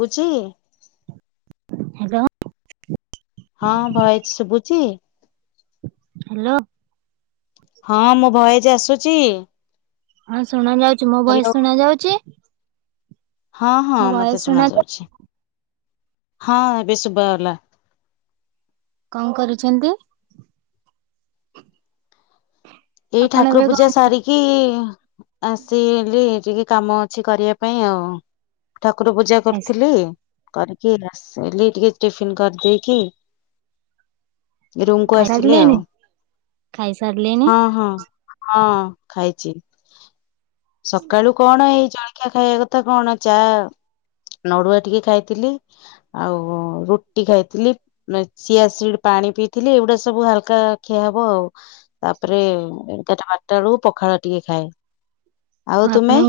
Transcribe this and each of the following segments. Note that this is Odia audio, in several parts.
ବୁଚି ଇ। ହାଲୋ। ହଁ ଭଏଜ୍ ଶୁବୁଚି। ଯାଲୋ। ହଁ ମୋ ଭଏଜ୍ ଆସୁଚି। ଆଁ ଶୁଣା ଯାଉଛି ମୋ ବଏସ ଶୁଣା ଯାଉଚି? ହଁ ହଁ ମତେ ଶୁଣା ଯାଉଛି। ହଁ ଏବେ ଶୁଭା ହେଲା। କଣ କରୁଛନ୍ତି। ଏଇ ଆପଣ ଠାକୁର ଏବେ କଣ ପୂଜା ସାରିକି। ଆସିଲି ଟିକେ କାମ ଅଛି କରିବା ପାଇଁ ଆଉ। ଠାକୁର ପୂଜା କରିଥିଲି। କରିକି ଆସିଲି ଟିକେ ଟିଫିନ କରିଦେଇକି। ରୁମ କୁ ଖାଇ ଆସିଲି ସାରିଲଣିି ଆଉ ଖାଇ ସାରିଲେଣିି। ହଁ ହଁ ହଁ ଖାଇଛି। ସକାଳୁ କଣ ଏଇ ଜଳି ଜଳଖିଆ ଖାଇବା କଥା କଣ ଚା ନଡୁଆ ଟିକେ ଖାଇଥିଲି। ଆଉ ରୁଟି ଖାଇଥିଲି ଚିଆସିଡ ପାଣି ପିଇଥିଲି ଏଇଗୁଡା ସବୁ ହାଲକା ଖିଆ ହବ ଆଉ। ତାପରେ [unintelligible] ପଖାଳ ଟିକେ ଖାଏ। ଆଉ ତୁମେ? ଆପଣ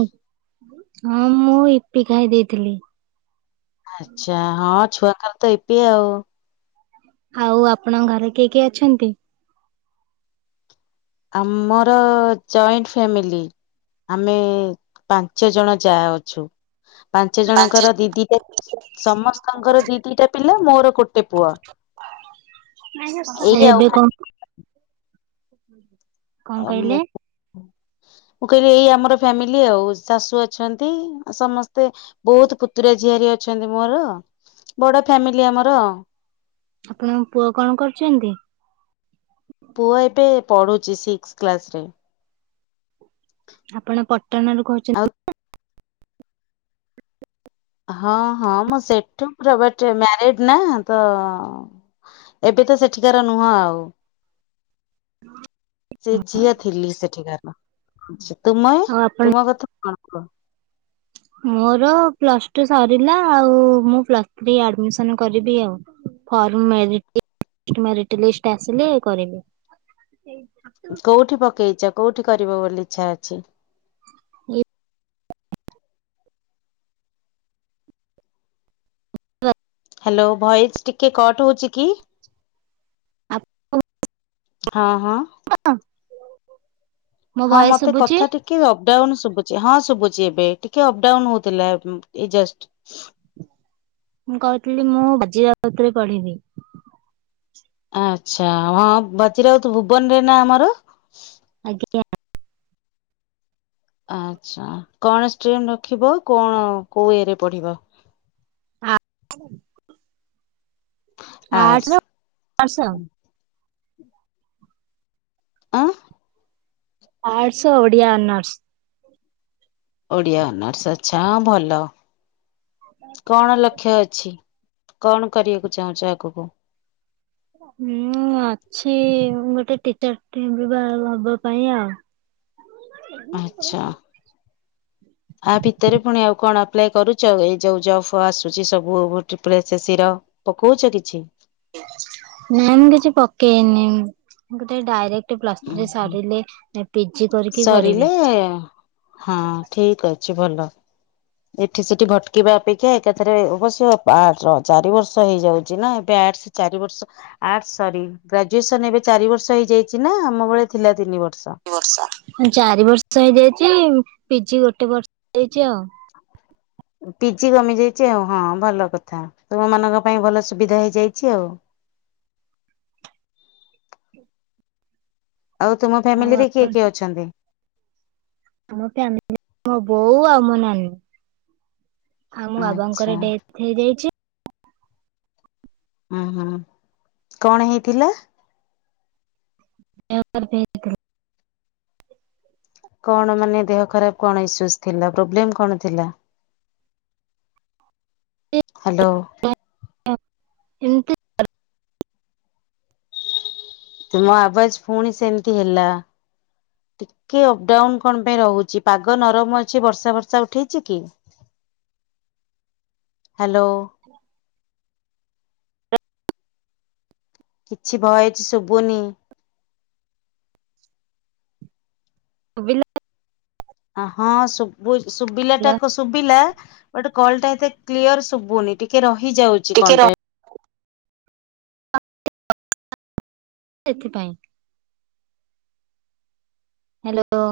ହଁ ମୁଁ ଇପି ଖାଇ ଦେଇଥିଲି। ଆଚ୍ଛା ହଁ। ଛୁଆଙ୍କର ତ ୟିପି ଆଉ। ଆଉ ଆପଣଙ୍କ ଘରେ କିଏ କିଏ ଅଛନ୍ତି। ଆମର ଜଏଣ୍ଟ ଫ୍ୟାମିଲି ଆମେ ପାଞ୍ଚ ଜଣ ଯା ଅଛୁ। ପାଞ୍ଚ ଜଣଙ୍କର ଦି ଦିଟା ସମସ୍ତଙ୍କର ଦି ଦିଟା ପିଲା। ମୋର କୁଟ ଏଇ ଆଉ ଏବେ କଣ। କଣ ଆ କହିଲେ ମୁଁ। ମୁଁ କହିଲି ଏଇ ଆମର ଫ୍ୟାମିଲି ଆଉ ଶାଶୁ ଅଛନ୍ତି ସମସ୍ତେ ବହୁତ ପୁତୁରା ଝିଆରିି ଅଛନ୍ତି ମୋର ବଡ ଫ୍ୟାମିଲି ଆମର। ଆପଣଙ୍କ ପୁଅ କଣ କରୁଛନ୍ତି? ପୁଅ ଏବେ ପଢୁଛି ସିକ୍ସ କ୍ଲାସରେ। ଆପଣ ପଟଣାରୁ କହୁଛନ୍ତି। ହଁ ହଁ ମୁଁ ସେଠୁ ବଟ ମ୍ୟାରିଡ ନା ତ ଏବେ ତ ସେଠିକାର ନୁହଁ ଆଉ। ହ [inaudible] ସେ ଝିଅ ଥିଲି ସେଠିକାର। [unintelligible] ତୁମେ ଆଉ ଆପଣ ତୁମ କଥା କଣ? [unintelligible] ମୋର ପ୍ଲସ୍ ଟୁ ସରିଲା। ଆଉ ମୁଁ ପ୍ଲସ୍ ଥ୍ରୀ ଆଡମିସନ କରିବି ଆଉ ଫର୍ମ ମେରିଟ ଲିଷ୍ଟ ଆସିଲେ କରିବି। କୋଉଠି ପ- ପକେଇଚ କୋଉଠି କରିବ ବୋଲି ଇଚ୍ଛା ଅଛି? ହ୍ୟାଲୋ ଭଏସ ଟିକେ କଟ ହଉଚିକି? [unintelligible] ହଁ। ହଁ [unintelligible] ମୋ ହଁ ଭଏସ ମତେ ଶୁଭୁଛି କଥା ଟିକେ ଅପଡାଉନ ଶୁଭୁଛି ହଁ ଶୁଭୁଛି ଏବେ। ଟିକେ ଅପଡାଉନ ହଉଥିଲା ଏଇ ଜଷ୍ଟ। ମୁଁ କହୁଥିଲି ମୁଁ [unintelligible] ବାଉତରେ ପଢିବି। ଆଚ୍ଛା ହଁ ବାଜିରାଉତ ଭୁବନ ରେ ନା ଆମର? ଆଛା କଣ ଷ୍ଟ୍ରିମ୍ ରଖିବ କଣ କୋଉ ଇଏରେ ପଢିବ? [inaudible] ଆର୍ଟସ ଆର୍ଟ୍ସନା [unintelligible] ଆଁ arts Odia honours. Odia honours ଆଚ୍ଛା ହଁ ଭଲ। କଣ ଲକ୍ଷ୍ୟ ଅଛି କଣ କରିବାକୁ ଚାହୁଁଛ ଆଗକୁ? ମୁଁ ଅଛି ଗୋଟେ ଟିଚ [unintelligible] ପାଇଁ ଆଉ। ଆଛା। ଆ ଭିତରେ ପୁଣି ଆଉ କଣ ଆପ୍ଲାଏ କରୁଚ ଏଇ ଯୋଉ ଜବ ଆସୁଛି ସବୁ [unintelligible] ପକଉ କିଛି? ନାଇଁ ମୁଁ କିଛି ପକେଇନି ଗୋଟେ ଡାଇରେକ୍ଟ ଉଁ ହୁଁ ପ୍ଲସଥିରିସାରିଲେ ପି ସରିଲେ ହଁ ଠିକ ଅଛି। ଅଛି ଭଲ। ଏଠି ସେଠି ଭଟକିବା ଅପେକ୍ଷା ଏକାଥରେ ଅବଶ୍ୟ ଚାରି ବର୍ଷ ହେଇଯାଉଚିନା ଅର୍ଟାସ ଚାର ବର୍ଷ ଅର୍ଟସ ସାରି ଗ୍ରାଜୁଏସନ ଏବେ ଚାରି ବର୍ଷ ହେଇଯାଇଚିନା ଆମ ବଳେ ଥିଲା ତିନି ବ ଚାରି ବର୍ଷ ହେଇଯାଇଚି। ପିଜି ଗୋଟେ ବର୍ଷ ହେଇଚି ଆଉ। ପିଜି କମି ଯାଇଛି ଆଉ ହଁ ଭଲ କଥା ତୁମ ମାନଙ୍କ ପାଇଁ ଭଲ ସୁବିଧା ହେଇଯାଇଛି ଆଉ। ଆଉ ତୁମ ଆଉ ଫ୍ୟାମିଲିରେ କିଏ କିଏ ଅଛନ୍ତି? ଆମ ଫ୍ୟାମିଲି ବଉ ଆଉ ମୋ ନାନୀ। ଆଉମୋ ଆଚ୍ଛା ବାବାଙ୍କର ଡେଥ ହେଇଯାଇଚି। ଅଂହ କଣ ହେଇଥିଲା? [unintelligible] କଣ ମାନେ ଦେହ ଖରାପ କଣ ଇସୂଜ ଥିଲା ପ୍ରୋବ୍ଲମ୍ କଣ ଥିଲା? ହାଲୋ? ଏମତି [unintelligible] ତୁମ ଆବାଜ ପୁଣି ସେମିତି ହେଲା ଟିକେ ଅପଡାଉନ କଣ ପାଇଁ ରହୁଛି ପାଗ ନରମ ଅଛି ବର୍ଷା ବର୍ଷା ଉଠେଇଛି କି ହାଲୋ। କିଛି ଭୟସ ଶୁଭୁନି। ସୁଭିଲା? ଅ ହଁ ସବୁ ଶୁଭିଲା ଟା ହାଲୋ କ ଶୁଭିଲା? ଗୋଟେ କଲ ଟା ଏତେ କ୍ଲିୟର ଶୁଭୁନି ଟିକେ ରହି ହେ ଯାଉଛି କଣ ପାଇଁ? ସେଥିପାଇଁ? ହାଲୋ